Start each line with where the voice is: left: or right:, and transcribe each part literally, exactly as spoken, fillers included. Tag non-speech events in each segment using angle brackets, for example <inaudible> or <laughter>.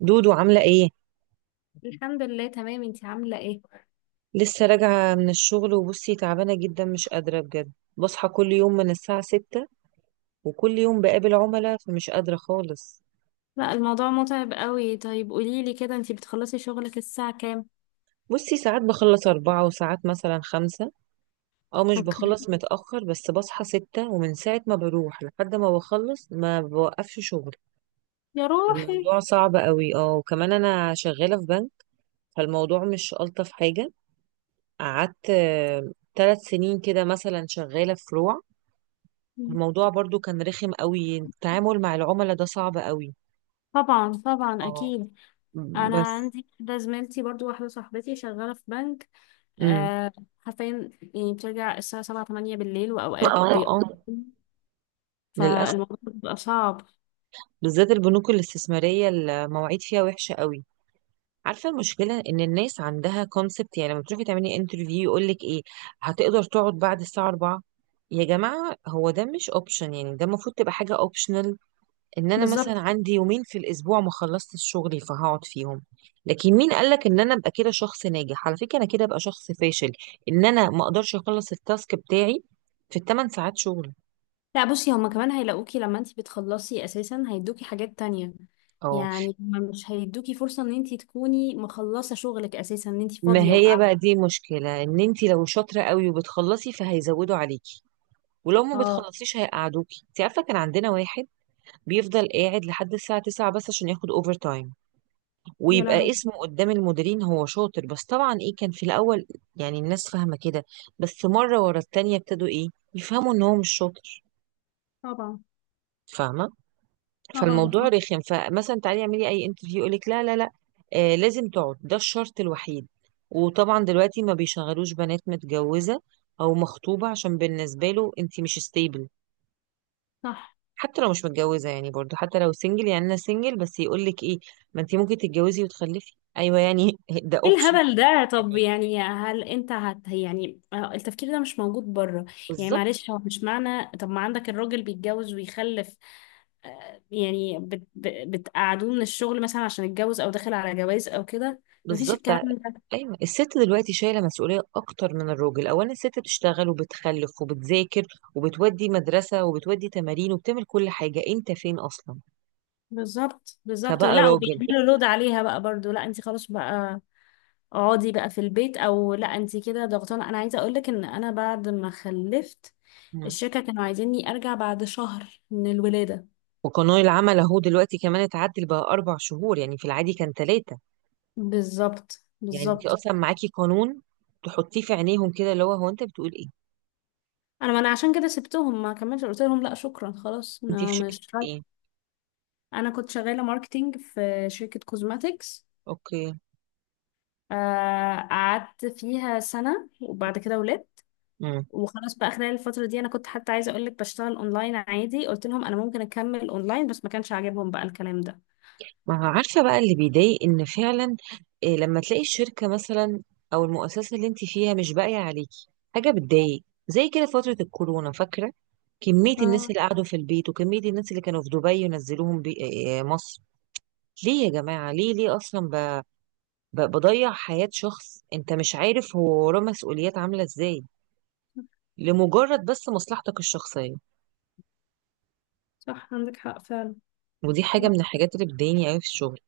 right: دودو عاملة ايه؟
left: الحمد لله، تمام. انتي عاملة ايه؟
right: لسه راجعة من الشغل وبصي تعبانة جدا مش قادرة بجد. بصحى كل يوم من الساعة ستة، وكل يوم بقابل عملاء فمش قادرة خالص.
left: لا، الموضوع متعب قوي. طيب قوليلي كده، انتي بتخلصي شغلك الساعة كام؟
right: بصي ساعات بخلص أربعة وساعات مثلا خمسة، أو مش
left: اوكي.
right: بخلص متأخر بس بصحى ستة، ومن ساعة ما بروح لحد ما بخلص ما بوقفش شغل.
left: يا روحي.
right: الموضوع صعب قوي، اه، وكمان أنا شغالة في بنك، فالموضوع مش ألطف حاجة. قعدت ثلاث سنين كده مثلا شغالة في فروع. الموضوع برضو كان رخم قوي، التعامل مع العملاء ده صعب قوي.
left: طبعا طبعا،
right: اه.
left: اكيد. انا
right: بس.
left: عندي كده زميلتي، برضو واحدة صاحبتي شغالة في بنك.
right: امم.
left: آه. حرفيا يعني بترجع الساعة سبعة تمانية بالليل، واوقات
right: اه
left: بي...
right: اه. للاسف
left: فالموضوع بيبقى صعب.
right: بالذات البنوك الاستثماريه المواعيد فيها وحشه قوي. عارفه المشكله ان الناس عندها كونسبت، يعني لما تروحي تعملي انترفيو يقول لك ايه، هتقدر تقعد بعد الساعه أربعة؟ يا جماعه، هو ده مش اوبشن، يعني ده المفروض تبقى حاجه اوبشنال، ان انا
left: بالظبط.
right: مثلا عندي يومين في الاسبوع ما خلصتش شغلي فهقعد فيهم. لكن مين قالك ان انا ابقى كده شخص ناجح؟ على فكره انا كده ابقى شخص فاشل، ان انا ما اقدرش اخلص التاسك بتاعي في الثمان ساعات شغل.
left: لا بصي، هما كمان هيلاقوكي لما انتي بتخلصي اساسا هيدوكي حاجات تانية.
right: اه.
left: يعني هما مش هيدوكي فرصة ان انتي تكوني مخلصة شغلك اساسا، ان انتي
right: ما
left: فاضية
right: هي
left: وقاعدة.
right: بقى دي مشكله، ان انت لو شاطره قوي وبتخلصي فهيزودوا عليكي، ولو ما
left: اه.
right: بتخلصيش هيقعدوكي. انت عارفه كان عندنا واحد بيفضل قاعد لحد الساعه تسعة بس عشان ياخد اوفر تايم،
left: يا
right: ويبقى
left: لهوي.
right: اسمه قدام المديرين هو شاطر. بس طبعا ايه، كان في الاول يعني الناس فاهمه كده، بس مره ورا التانيه ابتدوا ايه، يفهموا ان هو مش شاطر.
left: طبعا.
right: فاهمه.
left: طبعا
right: فالموضوع
left: صح.
right: رخم، فمثلا تعالي اعملي اي انترفيو يقولك لا لا لا، آه لازم تقعد ده الشرط الوحيد. وطبعا دلوقتي ما بيشغلوش بنات متجوزه او مخطوبه، عشان بالنسبه له انت مش ستيبل.
left: صح.
right: حتى لو مش متجوزه يعني، برضو حتى لو سنجل، يعني انا سنجل بس يقولك ايه، ما انت ممكن تتجوزي وتخلفي. ايوه يعني <laughs> ده
left: ايه
right: اوبشن.
left: الهبل ده؟ طب
right: يعني
left: يعني، هل انت هت يعني آه، التفكير ده مش موجود بره؟ يعني
right: بالظبط
left: معلش، هو مش معنى طب ما عندك الراجل بيتجوز ويخلف، آه، يعني بت... بت- بتقعدوه من الشغل مثلا عشان اتجوز او داخل على جواز او كده؟ مفيش
right: بالظبط.
left: الكلام
right: ع-
left: ده.
right: ايوه، الست دلوقتي شايله مسؤوليه اكتر من الراجل. اولا الست بتشتغل وبتخلف وبتذاكر وبتودي مدرسه وبتودي تمارين وبتعمل كل حاجه، انت فين اصلا
left: بالظبط بالظبط.
right: كبقى
left: لا،
right: راجل؟
left: وبيعملوا لود عليها بقى برضو. لا انت خلاص بقى اقعدي بقى في البيت. او لا انت كده ضغطانه. انا عايزه اقول لك ان انا بعد ما خلفت،
right: مم.
left: الشركه كانوا عايزيني ارجع بعد شهر من الولاده.
right: وقانون العمل اهو دلوقتي كمان اتعدل بقى اربع شهور، يعني في العادي كان ثلاثه،
left: بالظبط
right: يعني انت
left: بالظبط.
right: اصلا معاكي قانون تحطيه في عينيهم كده، اللي هو هو انت بتقول ايه.
left: انا، ما انا عشان كده سبتهم ما كملتش. قلت لهم لا شكرا، خلاص
right: انت في
left: انا
right: شركه
left: مش
right: ايه؟
left: رايحة. انا كنت شغاله ماركتينج في شركه كوزماتيكس.
right: اوكي.
left: قعدت فيها سنه وبعد كده ولدت.
right: مم.
left: وخلاص بقى، خلال الفترة دي انا كنت حتى عايزة اقول لك بشتغل اونلاين عادي. قلت لهم انا ممكن اكمل اونلاين، بس ما كانش عاجبهم بقى الكلام ده.
right: ما هو عارفة بقى اللي بيضايق، ان فعلا إيه لما تلاقي الشركة مثلا او المؤسسة اللي انت فيها مش باقية عليكي، حاجة بتضايق. زي كده فترة الكورونا فاكرة، كمية الناس
left: اه.
right: اللي قعدوا في البيت، وكمية الناس اللي كانوا في دبي ونزلوهم بي... إيه، مصر. ليه يا جماعة، ليه، ليه اصلا ب... ب... بضيع حياة شخص انت مش عارف هو وراه مسؤوليات عاملة ازاي، لمجرد بس مصلحتك الشخصية.
left: صح، عندك حق فعلا.
right: ودي حاجة من الحاجات اللي بتضايقني قوي في الشغل.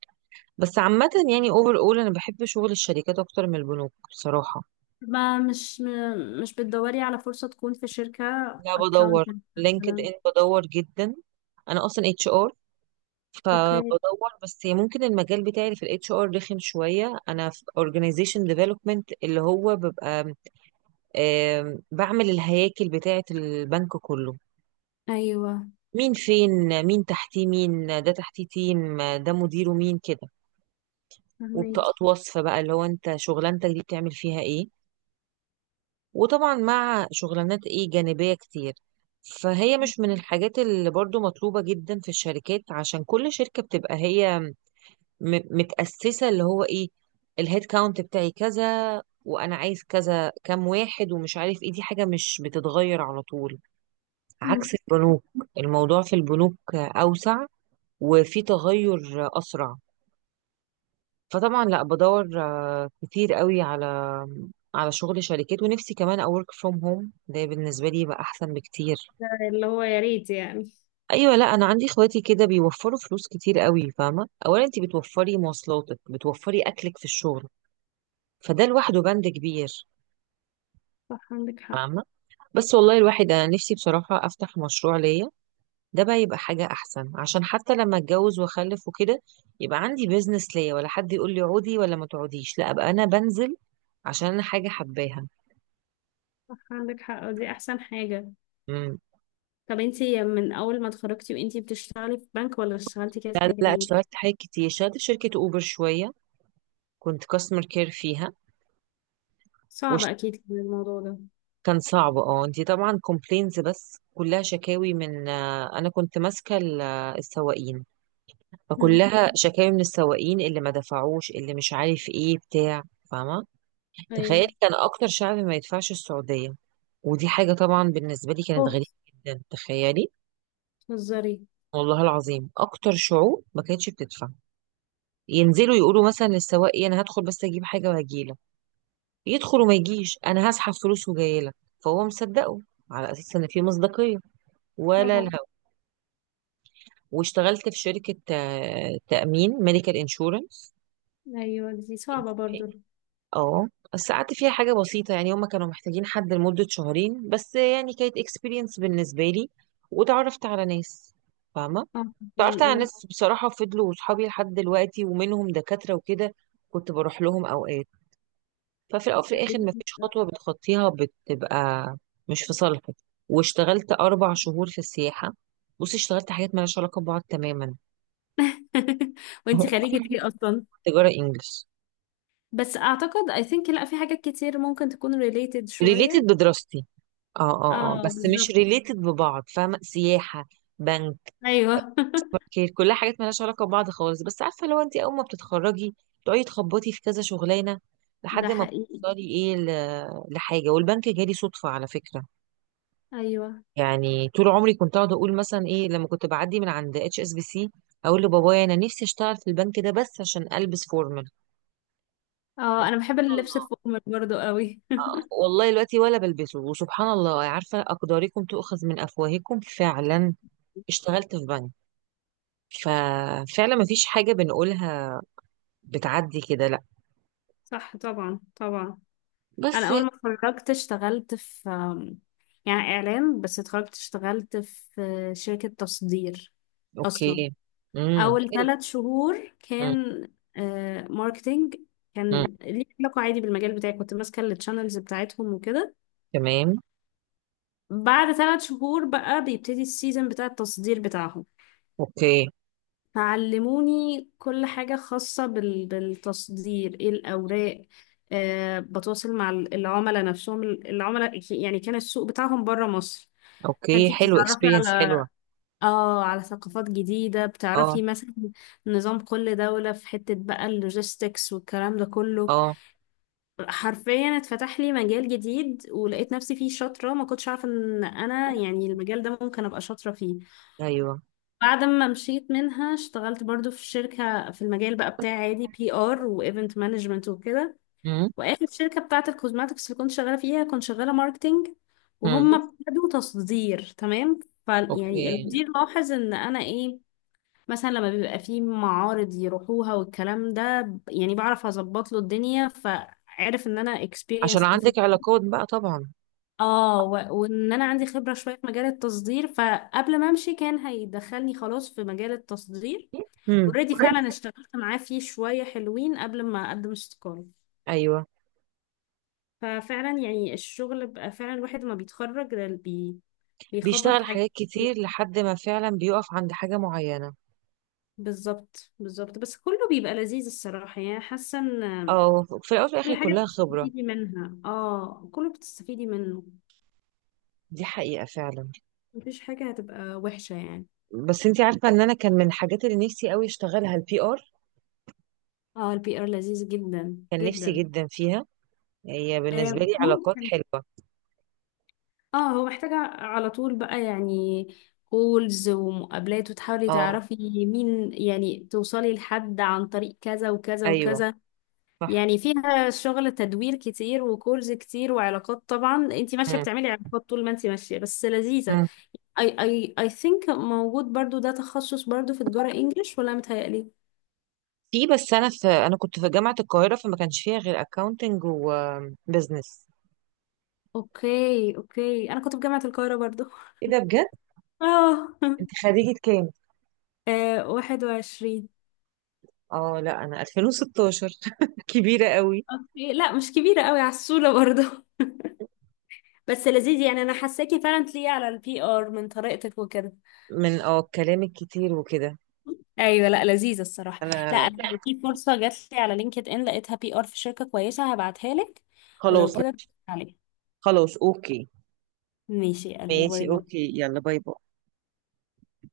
right: بس عامة يعني اوفر اول، انا بحب شغل الشركات اكتر من البنوك بصراحة.
left: ما مش م- مش بتدوري على فرصة تكون في شركة
right: لا بدور.
left: اكاونتنت
right: لينكد
left: مثلا؟
right: ان بدور جدا. انا اصلا اتش ار،
left: اوكي.
right: فبدور، بس ممكن المجال بتاعي اللي في الاتش ار رخم شويه. انا في اورجانيزيشن ديفلوبمنت، اللي هو ببقى آم، بعمل الهياكل بتاعه البنك كله،
left: ايوه
right: مين فين، مين تحتيه، مين ده تحتيه تيم، ده مديره مين، كده.
left: فهميكي.
right: وبطاقات وصف بقى، اللي هو انت شغلانتك دي بتعمل فيها ايه، وطبعا مع شغلانات ايه جانبية كتير. فهي مش من الحاجات اللي برضو مطلوبة جدا في الشركات، عشان كل شركة بتبقى هي م- متأسسة، اللي هو ايه، الهيد كاونت بتاعي كذا، وانا عايز كذا كام واحد، ومش عارف ايه، دي حاجة مش بتتغير على طول،
left: مم.
right: عكس البنوك. الموضوع في البنوك اوسع، وفي تغير اسرع. فطبعا لا بدور آه، كتير قوي على على شغل شركات. ونفسي كمان اورك فروم هوم، ده بالنسبه لي يبقى احسن بكتير.
left: اللي هو يا ريت يعني.
right: ايوه، لا انا عندي اخواتي كده بيوفروا فلوس كتير قوي. فاهمه، اولا انت بتوفري مواصلاتك، بتوفري اكلك في الشغل، فده لوحده بند كبير.
left: صح عندك حق.
right: فاهمه. بس والله الواحد، انا نفسي بصراحه افتح مشروع ليا، ده بقى يبقى حاجه احسن، عشان حتى لما اتجوز واخلف وكده يبقى عندي بيزنس ليا، ولا حد يقول لي عودي ولا ما تقعديش، لا ابقى انا بنزل عشان انا حاجه حباها.
left: صح عندك حق، ودي احسن حاجة. طب انتي من اول ما اتخرجتي وانتي بتشتغلي في بنك، ولا اشتغلتي كده في
right: لا لا
left: حاجة
right: لا،
left: تاني؟
right: اشتغلت حاجات كتير. اشتغلت في شركة اوبر شوية، كنت كاستمر كير فيها. وش.
left: صعب اكيد كان الموضوع ده.
right: كان صعب، اه. انتي طبعا كومبلينز، بس كلها شكاوي من آه، انا كنت ماسكة ال- آه، السواقين،
left: مم.
right: فكلها شكاوي من السواقين اللي ما دفعوش، اللي مش عارف ايه بتاع. فاهمة.
left: ايوه.
right: تخيلي كان اكتر شعب ما يدفعش السعودية، ودي حاجة طبعا بالنسبة لي كانت غريبة
left: اوف.
right: جدا. تخيلي،
left: بتهزري؟
right: والله العظيم اكتر شعوب ما كانتش بتدفع. ينزلوا يقولوا مثلا للسواق ايه، انا هدخل بس اجيب حاجة وهجيلك، يدخل وما يجيش. انا هسحب فلوس وجاي لك، فهو مصدقه على اساس ان في مصداقيه، ولا
left: طبعا.
right: لا. واشتغلت في شركه آه، تامين ميديكال انشورنس.
left: ايوه دي صعبة برضو.
right: اه. بس قعدت فيها حاجه بسيطه، يعني هما كانوا محتاجين حد لمده شهرين بس. يعني كانت اكسبيرينس بالنسبه لي، وتعرفت على ناس. فاهمه،
left: اه طبعا
right: تعرفت على
left: اه.
right: ناس بصراحه فضلوا صحابي لحد دلوقتي، ومنهم دكاتره وكده، كنت بروح لهم اوقات. ففي الأول وفي الآخر
left: <laughs>
right: مفيش خطوة بتخطيها بتبقى مش في صالحك. واشتغلت أربع شهور في السياحة. بصي اشتغلت حاجات مالهاش علاقة ببعض تماما.
left: وانتي خريجة ايه
right: <laughs>
left: اصلا؟
right: تجارة إنجلش.
left: بس اعتقد I think، لا في حاجات كتير ممكن تكون related
right: ريليتد
left: شوية.
right: بدراستي. اه اه. اه
left: اه
right: بس مش
left: بالظبط.
right: ريليتد ببعض، فاهمة، سياحة، بنك،
left: ايوه.
right: كي- كلها حاجات مالهاش علاقة ببعض خالص. بس عارفة، لو انت أول ما بتتخرجي تقعدي تخبطي في كذا شغلانة
left: <laughs> ده
right: لحد ما
left: حقيقي.
right: بتوصلي ايه ل- لحاجة. والبنك جالي صدفة على فكرة،
left: ايوه.
right: يعني طول عمري كنت اقعد اقول مثلا ايه، لما كنت بعدي من عند اتش اس بي سي اقول لبابايا انا نفسي اشتغل في البنك ده بس عشان البس فورمال.
left: اه، انا بحب
right: سبحان
left: اللبس
right: الله،
left: الفورمال برضو قوي. <laughs>
right: والله دلوقتي ولا بلبسه. وسبحان الله، عارفه اقداركم تؤخذ من افواهكم، فعلا اشتغلت في بنك. ففعلا ما فيش حاجه بنقولها بتعدي كده، لا.
left: صح طبعا طبعا.
right: بس
left: انا اول
right: يعني،
left: ما اتخرجت اشتغلت في آم، يعني اعلام. بس اتخرجت اشتغلت في شركة تصدير اصلا.
right: اوكي. امم،
left: اول
right: حلو.
left: ثلاث شهور
right: امم.
left: كان آه ماركتينج.
right: امم.
left: كان ليه علاقة عادي بالمجال بتاعي، كنت ماسكة التشانلز بتاعتهم وكده.
right: تمام.
left: بعد ثلاث شهور بقى بيبتدي السيزون بتاع التصدير بتاعهم.
right: اوكي.
left: فعلموني كل حاجة خاصة بال... بالتصدير ايه الأوراق، آه بتواصل مع ال- العملاء نفسهم. العملاء يعني كان السوق بتاعهم بره مصر.
right: اوكي،
left: فانتي
right: حلو،
left: بتتعرفي
right: اكسبيرينس
left: على،
right: حلوه.
left: اه على ثقافات جديدة.
right: اه
left: بتعرفي مثلا نظام كل دولة في حتة بقى، اللوجيستكس والكلام ده كله.
right: اه.
left: حرفيا اتفتح لي مجال جديد، ولقيت نفسي فيه شاطرة. ما كنتش عارفة ان انا يعني المجال ده ممكن ابقى شاطرة فيه.
right: ايوه.
left: بعد ما مشيت منها اشتغلت برضو في شركة في المجال بقى بتاعي عادي، بي ار وايفنت مانجمنت وكده.
right: امم.
left: واخر شركة بتاعة الكوزماتكس اللي كنت شغالة فيها كنت شغالة ماركتينج.
right: امم.
left: وهم ابتدوا تصدير، تمام. ف يعني
right: اوكي.
left: المدير لاحظ ان انا ايه، مثلا لما بيبقى فيه معارض يروحوها والكلام ده، ب- يعني بعرف اظبط له الدنيا. فعرف ان انا
right: عشان
left: experienced في،
right: عندك علاقات بقى، طبعا.
left: اه و- وان انا عندي خبرة شوية في مجال التصدير. فقبل ما امشي كان هيدخلني خلاص في مجال التصدير.
right: امم،
left: اوريدي،
right: اوريدي.
left: فعلا اشتغلت معاه فيه شوية حلوين قبل ما اقدم استقالة.
right: ايوه،
left: ففعلا يعني الشغل، بقى فعلا الواحد ما بيتخرج ده بي بيخبط في
right: بيشتغل
left: حاجات.
right: حاجات كتير لحد ما فعلا بيقف عند حاجه معينه،
left: بالظبط بالظبط. بس كله بيبقى لذيذ الصراحة، يعني حاسة
right: او في الاول وفي الاخر
left: كل حاجة
right: كلها خبره.
left: بتستفيدي منها. اه كله بتستفيدي منه.
right: دي حقيقه فعلا.
left: مفيش حاجة هتبقى وحشة يعني.
right: بس انت عارفه، ان انا كان من الحاجات اللي نفسي قوي اشتغلها البي ار،
left: اه البي ار لذيذ جدا
right: كان نفسي
left: جدا.
right: جدا فيها، هي بالنسبه
left: آه،
right: لي علاقات
left: ممكن.
right: حلوه.
left: اه هو محتاجة على طول بقى، يعني كولز ومقابلات وتحاولي
right: اه.
left: تعرفي مين، يعني توصلي لحد عن طريق كذا وكذا
right: ايوه
left: وكذا.
right: صح.
left: يعني فيها شغل تدوير كتير وكولز كتير وعلاقات. طبعا انتي ماشية
right: مم.
left: بتعملي علاقات طول ما انتي ماشية، بس لذيذة.
right: مم.
left: اي اي اي ثينك موجود برضو ده تخصص برضو في تجارة انجليش، ولا متهيألي؟
right: في. بس انا في انا كنت في جامعه القاهره، فما كانش فيها غير اكاونتنج وبزنس.
left: اوكي اوكي، انا كنت في جامعة القاهرة برضو.
right: ايه ده، بجد؟
left: اه.
right: انت
left: <laughs>
right: خريجه كام؟
left: آه، واحد وعشرين.
right: اه لا انا ألفين وستاشر <laughs> كبيرة قوي.
left: اوكي، لا مش كبيرة قوي على الصولة برضو. <laughs> بس لذيذ يعني، انا حاساكي فعلا تليقي على البي ار من طريقتك وكده.
right: من اه الكلام الكتير وكده.
left: ايوه، لا لذيذة الصراحة. لا
right: انا.
left: انا لو في فرصة جات لي على لينكد ان لقيتها بي ار في شركة كويسة هبعتها لك. ولو
right: خلاص
left: كده عليك.
right: خلاص اوكي.
left: ماشي يا قلبي، باي
right: ماشي،
left: باي
right: اوكي، يلا باي باي.